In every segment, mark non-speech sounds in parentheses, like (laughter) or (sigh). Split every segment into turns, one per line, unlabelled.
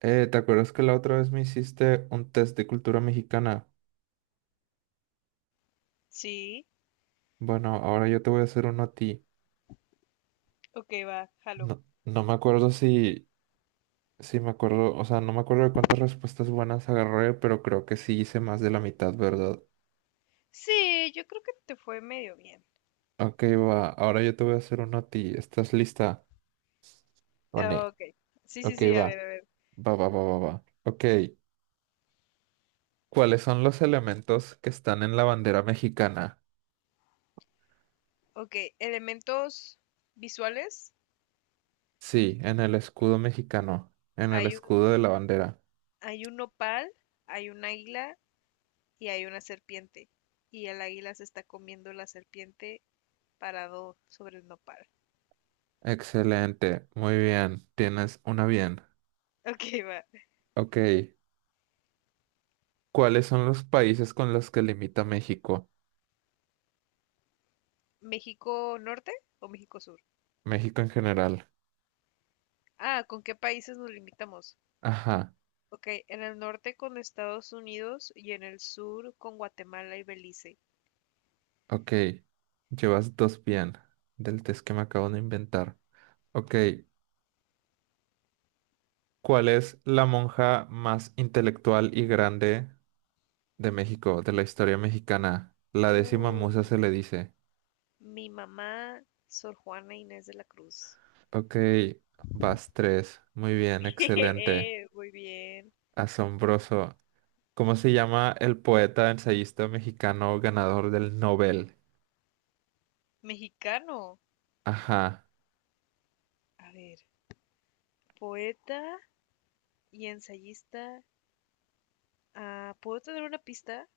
¿Te acuerdas que la otra vez me hiciste un test de cultura mexicana?
Sí,
Bueno, ahora yo te voy a hacer uno a ti.
ok, va, jalo.
No, no me acuerdo si me acuerdo, o sea, no me acuerdo de cuántas respuestas buenas agarré, pero creo que sí hice más de la mitad, ¿verdad?
Sí, yo creo que te fue medio bien.
Ok, va, ahora yo te voy a hacer uno a ti. ¿Estás lista? ¿O no?
Ah, ok, sí, sí,
Ok,
sí, a
va,
ver, a ver.
va, va, va, va, va. Ok, ¿cuáles son los elementos que están en la bandera mexicana?
Ok, elementos visuales.
Sí, en el escudo mexicano, en el
Hay un,
escudo de la bandera.
Hay un nopal, hay un águila y hay una serpiente. Y el águila se está comiendo la serpiente parado sobre el nopal.
Excelente, muy bien, tienes una bien.
Ok, va.
Ok, ¿cuáles son los países con los que limita México?
¿México norte o México sur?
México en general.
Ah, ¿con qué países nos limitamos?
Ajá,
Ok, en el norte con Estados Unidos y en el sur con Guatemala y Belice.
ok, llevas dos bien del test que me acabo de inventar. Ok, ¿cuál es la monja más intelectual y grande de México, de la historia mexicana? La décima musa
Uy,
se le dice.
mi mamá, Sor Juana Inés de la Cruz.
Ok, vas tres, muy bien,
(laughs)
excelente,
Muy bien.
asombroso. ¿Cómo se llama el poeta ensayista mexicano ganador del Nobel?
Mexicano.
Ajá.
A ver, poeta y ensayista. Ah, ¿puedo tener una pista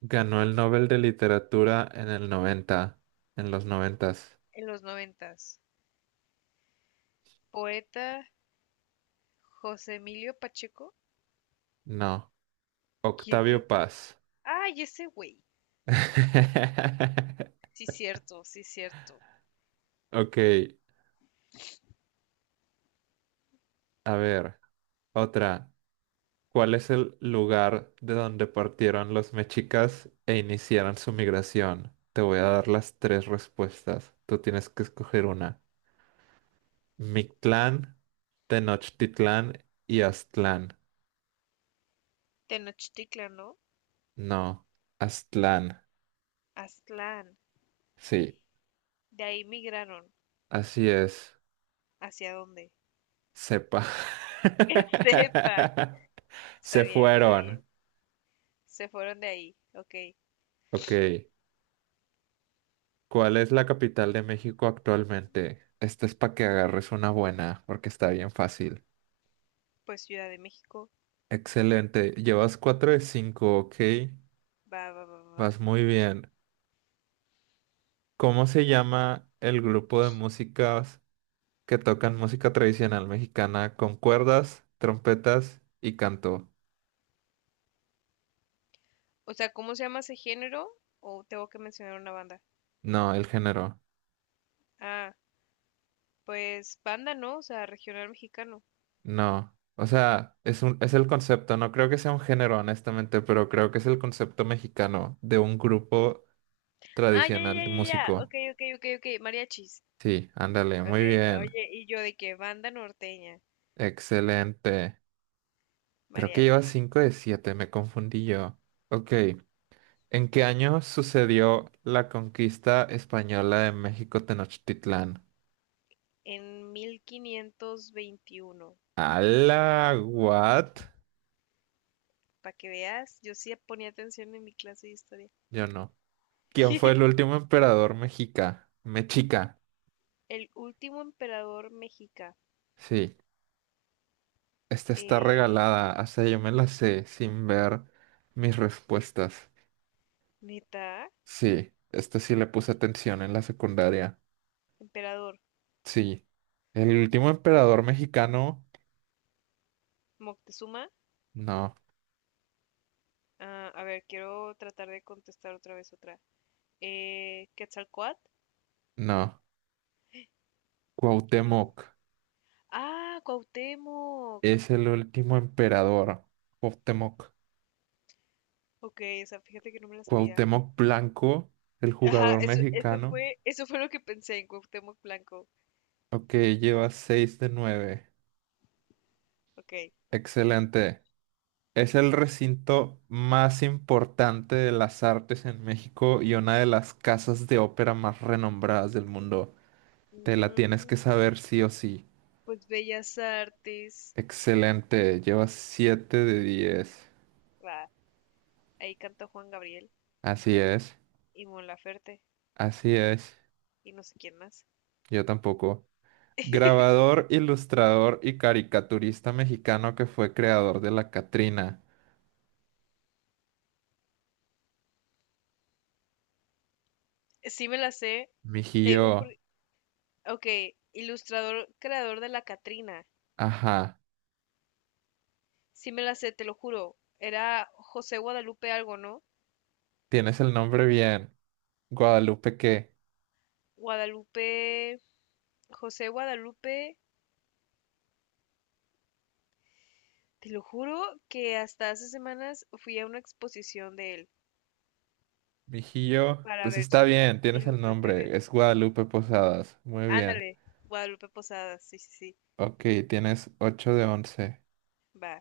Ganó
o
el
no?
Nobel de Literatura en el 90, en los noventas.
En los noventas. Poeta José Emilio Pacheco.
No.
¿Quién
Octavio
es?
Paz.
¡Ay, ese güey!
(laughs)
Sí, cierto, sí, cierto.
Ok, a ver, otra. ¿Cuál es el lugar de donde partieron los mexicas e iniciaron su migración? Te voy a dar las tres respuestas. Tú tienes que escoger una. Mictlán, Tenochtitlán y Aztlán.
Tenochtitlan, ¿no?
No, Aztlán.
Aztlán.
Sí,
De ahí migraron.
así es.
¿Hacia dónde?
Sepa.
(laughs) Sepa.
(laughs)
Está
Se
bien, está bien.
fueron.
Se fueron de ahí. Ok.
Ok. ¿Cuál es la capital de México actualmente? Esta es para que agarres una buena, porque está bien fácil.
Pues Ciudad de México,
Excelente. Llevas 4 de 5. Ok.
va, va, va, va.
Vas muy bien. ¿Cómo se llama el grupo de músicas que tocan música tradicional mexicana con cuerdas, trompetas y canto?
O sea, ¿cómo se llama ese género? ¿O tengo que mencionar una banda?
No, el género.
Ah, pues banda, ¿no? O sea, regional mexicano.
No, o sea, es un, es el concepto, no creo que sea un género, honestamente, pero creo que es el concepto mexicano de un grupo
Ah, ya, ya,
tradicional
ya,
de
ya, ya.
músico.
Ok, ok, ok, ok. Mariachis.
Sí, ándale,
Ok,
muy bien,
oye, y yo de que banda norteña,
excelente. Creo que lleva
mariachis.
5 de 7. Me confundí yo. Ok, ¿en qué año sucedió la conquista española de México Tenochtitlán?
En 1521.
¡Hala! ¿What?
Para que veas, yo sí ponía atención en mi clase de historia.
Yo no. ¿Quién fue el último emperador mexica? Mexica,
El último emperador mexica.
sí. Esta está
Eh,
regalada, o sea, yo me la sé sin ver mis respuestas.
neta,
Sí, esta sí le puse atención en la secundaria.
emperador
Sí. El
Mo-
último emperador mexicano.
Moctezuma.
No,
Ah, a ver, quiero tratar de contestar otra vez otra. ¿Quetzalcóatl?
no. Cuauhtémoc
Eh, Cuauhtémoc.
es el último emperador. Cuauhtémoc.
Ok, esa, fíjate que no me la sabía.
Cuauhtémoc Blanco, el
Ajá,
jugador
eso,
mexicano.
eso fue lo que pensé en Cuauhtémoc Blanco.
Ok, lleva 6 de nueve.
Ok.
Excelente. Es el recinto más importante de las artes en México y una de las casas de ópera más renombradas del mundo. Te la
Mm,
tienes que saber sí o sí.
pues Bellas Artes.
Excelente, llevas siete de 10.
Va, ahí canta Juan Gabriel
Así es,
y Mon Laferte
así es,
y no sé quién más.
yo tampoco. Grabador, ilustrador y caricaturista mexicano que fue creador de la Catrina.
Sí me la sé, te digo por...
Mijillo,
Ok, ilustrador, creador de la Catrina.
ajá,
Sí me la sé, te lo juro. Era José Guadalupe algo, ¿no?
tienes el nombre bien. Guadalupe, ¿qué?
Guadalupe, José Guadalupe, te lo juro que hasta hace semanas fui a una exposición de él
Mijillo,
para
pues
ver
está
sus
bien, tienes el
ilustraciones.
nombre, es Guadalupe Posadas, muy bien.
Ándale, Guadalupe Posadas, sí, sí, sí,
Ok, tienes ocho de 11.
va.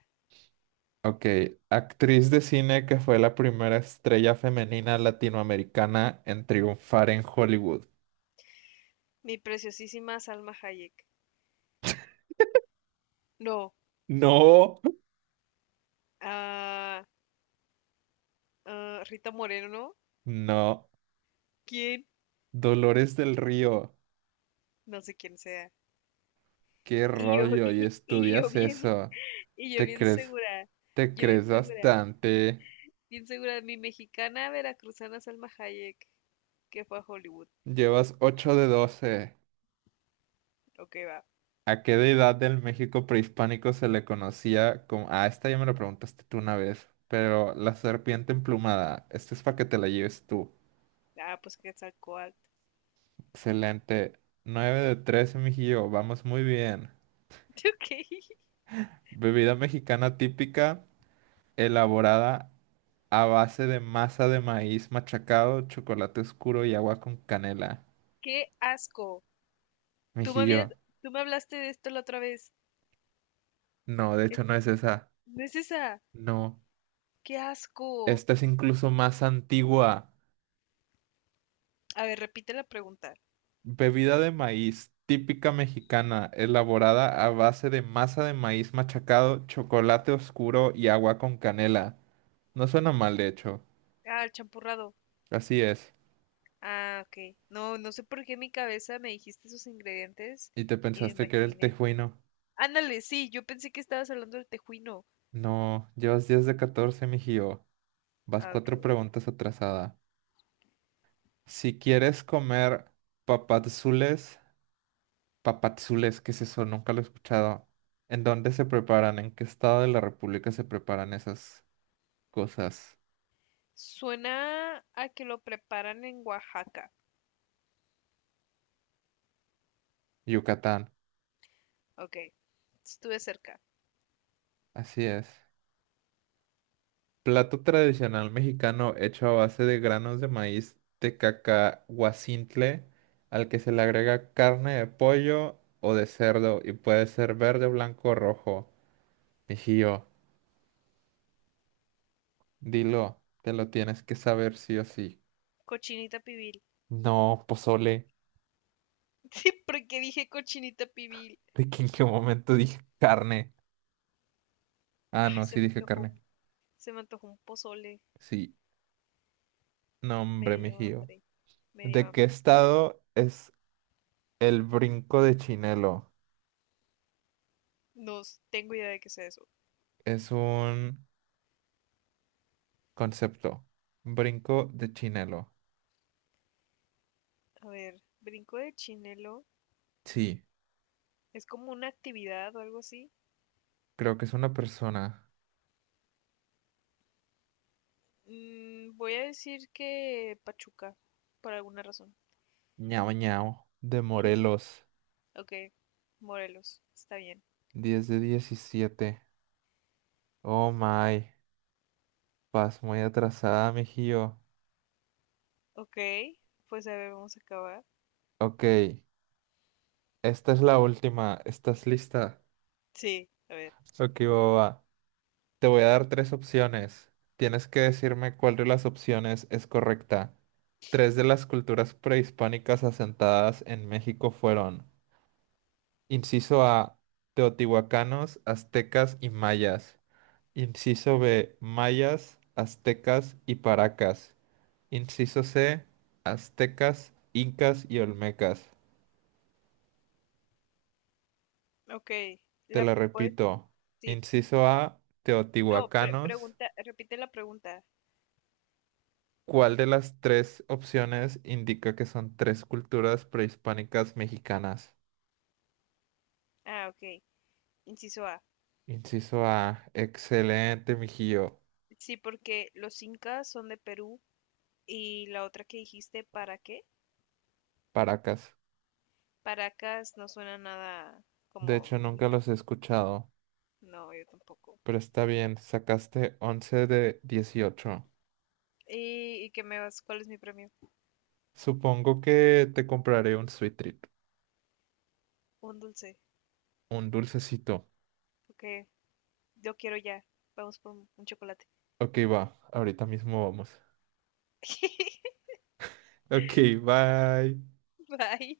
Ok, actriz de cine que fue la primera estrella femenina latinoamericana en triunfar en Hollywood.
Mi preciosísima Salma Hayek. No,
No,
ah, ah, Rita Moreno,
no,
¿quién?
Dolores del Río,
No sé quién sea.
qué
Y yo, (laughs)
rollo, y
y yo
estudias
bien,
eso.
y
Te crees, te
yo
crees bastante.
bien segura, mi mexicana veracruzana Salma Hayek, que fue a Hollywood.
Llevas ocho de 12.
Ok, va.
¿A qué deidad del México prehispánico se le conocía como... Ah, esta ya me la preguntaste tú una vez, pero la serpiente emplumada, esta es para que te la lleves tú.
Ah, pues Quetzalcóatl.
Excelente. Nueve de 13, mijillo, vamos muy bien.
(laughs) Ok,
Bebida mexicana típica, elaborada a base de masa de maíz machacado, chocolate oscuro y agua con canela.
qué asco. Tú me habías,
Mijillo,
tú me hablaste de esto la otra vez.
no, de
Es-
hecho no es esa.
No es esa.
No,
Qué asco.
esta es incluso más antigua.
A ver, repite la pregunta.
Bebida de maíz, típica mexicana, elaborada a base de masa de maíz machacado, chocolate oscuro y agua con canela. No suena mal, de hecho.
Ah, el champurrado.
Así es.
Ah, ok. No, no sé por qué en mi cabeza me dijiste esos ingredientes
¿Y te
y
pensaste
me
que era el
imaginé.
tejuino?
Ándale, sí, yo pensé que estabas hablando del tejuino.
No, llevas 10 de 14, mijío. Vas
Ah, ok,
cuatro
bueno.
preguntas atrasada. Si quieres comer papadzules, papadzules, ¿qué es eso? Nunca lo he escuchado. ¿En dónde se preparan? ¿En qué estado de la República se preparan esas cosas?
Suena a que lo preparan en Oaxaca.
Yucatán.
Ok, estuve cerca.
Así es. Plato tradicional mexicano hecho a base de granos de maíz tecacahuacintle, al que se le agrega carne de pollo o de cerdo y puede ser verde, blanco o rojo. Mijillo, dilo, te lo tienes que saber sí o sí.
Cochinita pibil.
No, pozole.
(laughs) Sí, porque dije cochinita
(laughs)
pibil.
¿De qué en qué momento dije carne? Ah,
Ay,
no,
se
sí
me
dije
antojó.
carne.
Se me antojó un pozole.
Sí, no,
Me
hombre,
dio
mijillo.
hambre. Me dio
¿De qué
hambre.
estado es el brinco de Chinelo?
No tengo idea de qué sea eso.
Es un concepto. Brinco de Chinelo.
A ver, brinco de chinelo.
Sí,
¿Es como una actividad o algo así?
creo que es una persona.
Mm, voy a decir que Pachuca, por alguna razón.
Ñao Ñao. De
¿Qué es eso?
Morelos.
Ok, Morelos, está bien.
10 de 17. Oh my. Vas muy atrasada, mijío.
Ok, pues a ver, vamos a acabar.
Ok. Esta es la última. ¿Estás lista?
Sí, a ver.
Ok, boba. Te voy a dar tres opciones. Tienes que decirme cuál de las opciones es correcta. Tres de las culturas prehispánicas asentadas en México fueron. Inciso A, teotihuacanos, aztecas y mayas. Inciso B, mayas, aztecas y paracas. Inciso C, aztecas, incas y olmecas.
Ok,
Te
la
lo
pues
repito.
sí.
Inciso A,
No,
teotihuacanos.
pregunta, repite la pregunta.
¿Cuál de las tres opciones indica que son tres culturas prehispánicas mexicanas?
Ah, ok. Inciso A.
Inciso A, excelente, mijillo.
Sí, porque los incas son de Perú. Y la otra que dijiste, ¿para qué?
Paracas.
Paracas no suena nada
De
como
hecho, nunca
mexicano.
los he escuchado.
No, yo tampoco.
Pero está bien, sacaste 11 de 18.
Y qué me vas? ¿Cuál es mi premio?
Supongo que te compraré un sweet treat,
Un dulce.
un dulcecito.
Ok, yo quiero ya. Vamos por un chocolate.
Ok, va, ahorita mismo vamos.
(laughs)
Ok, bye.
Bye.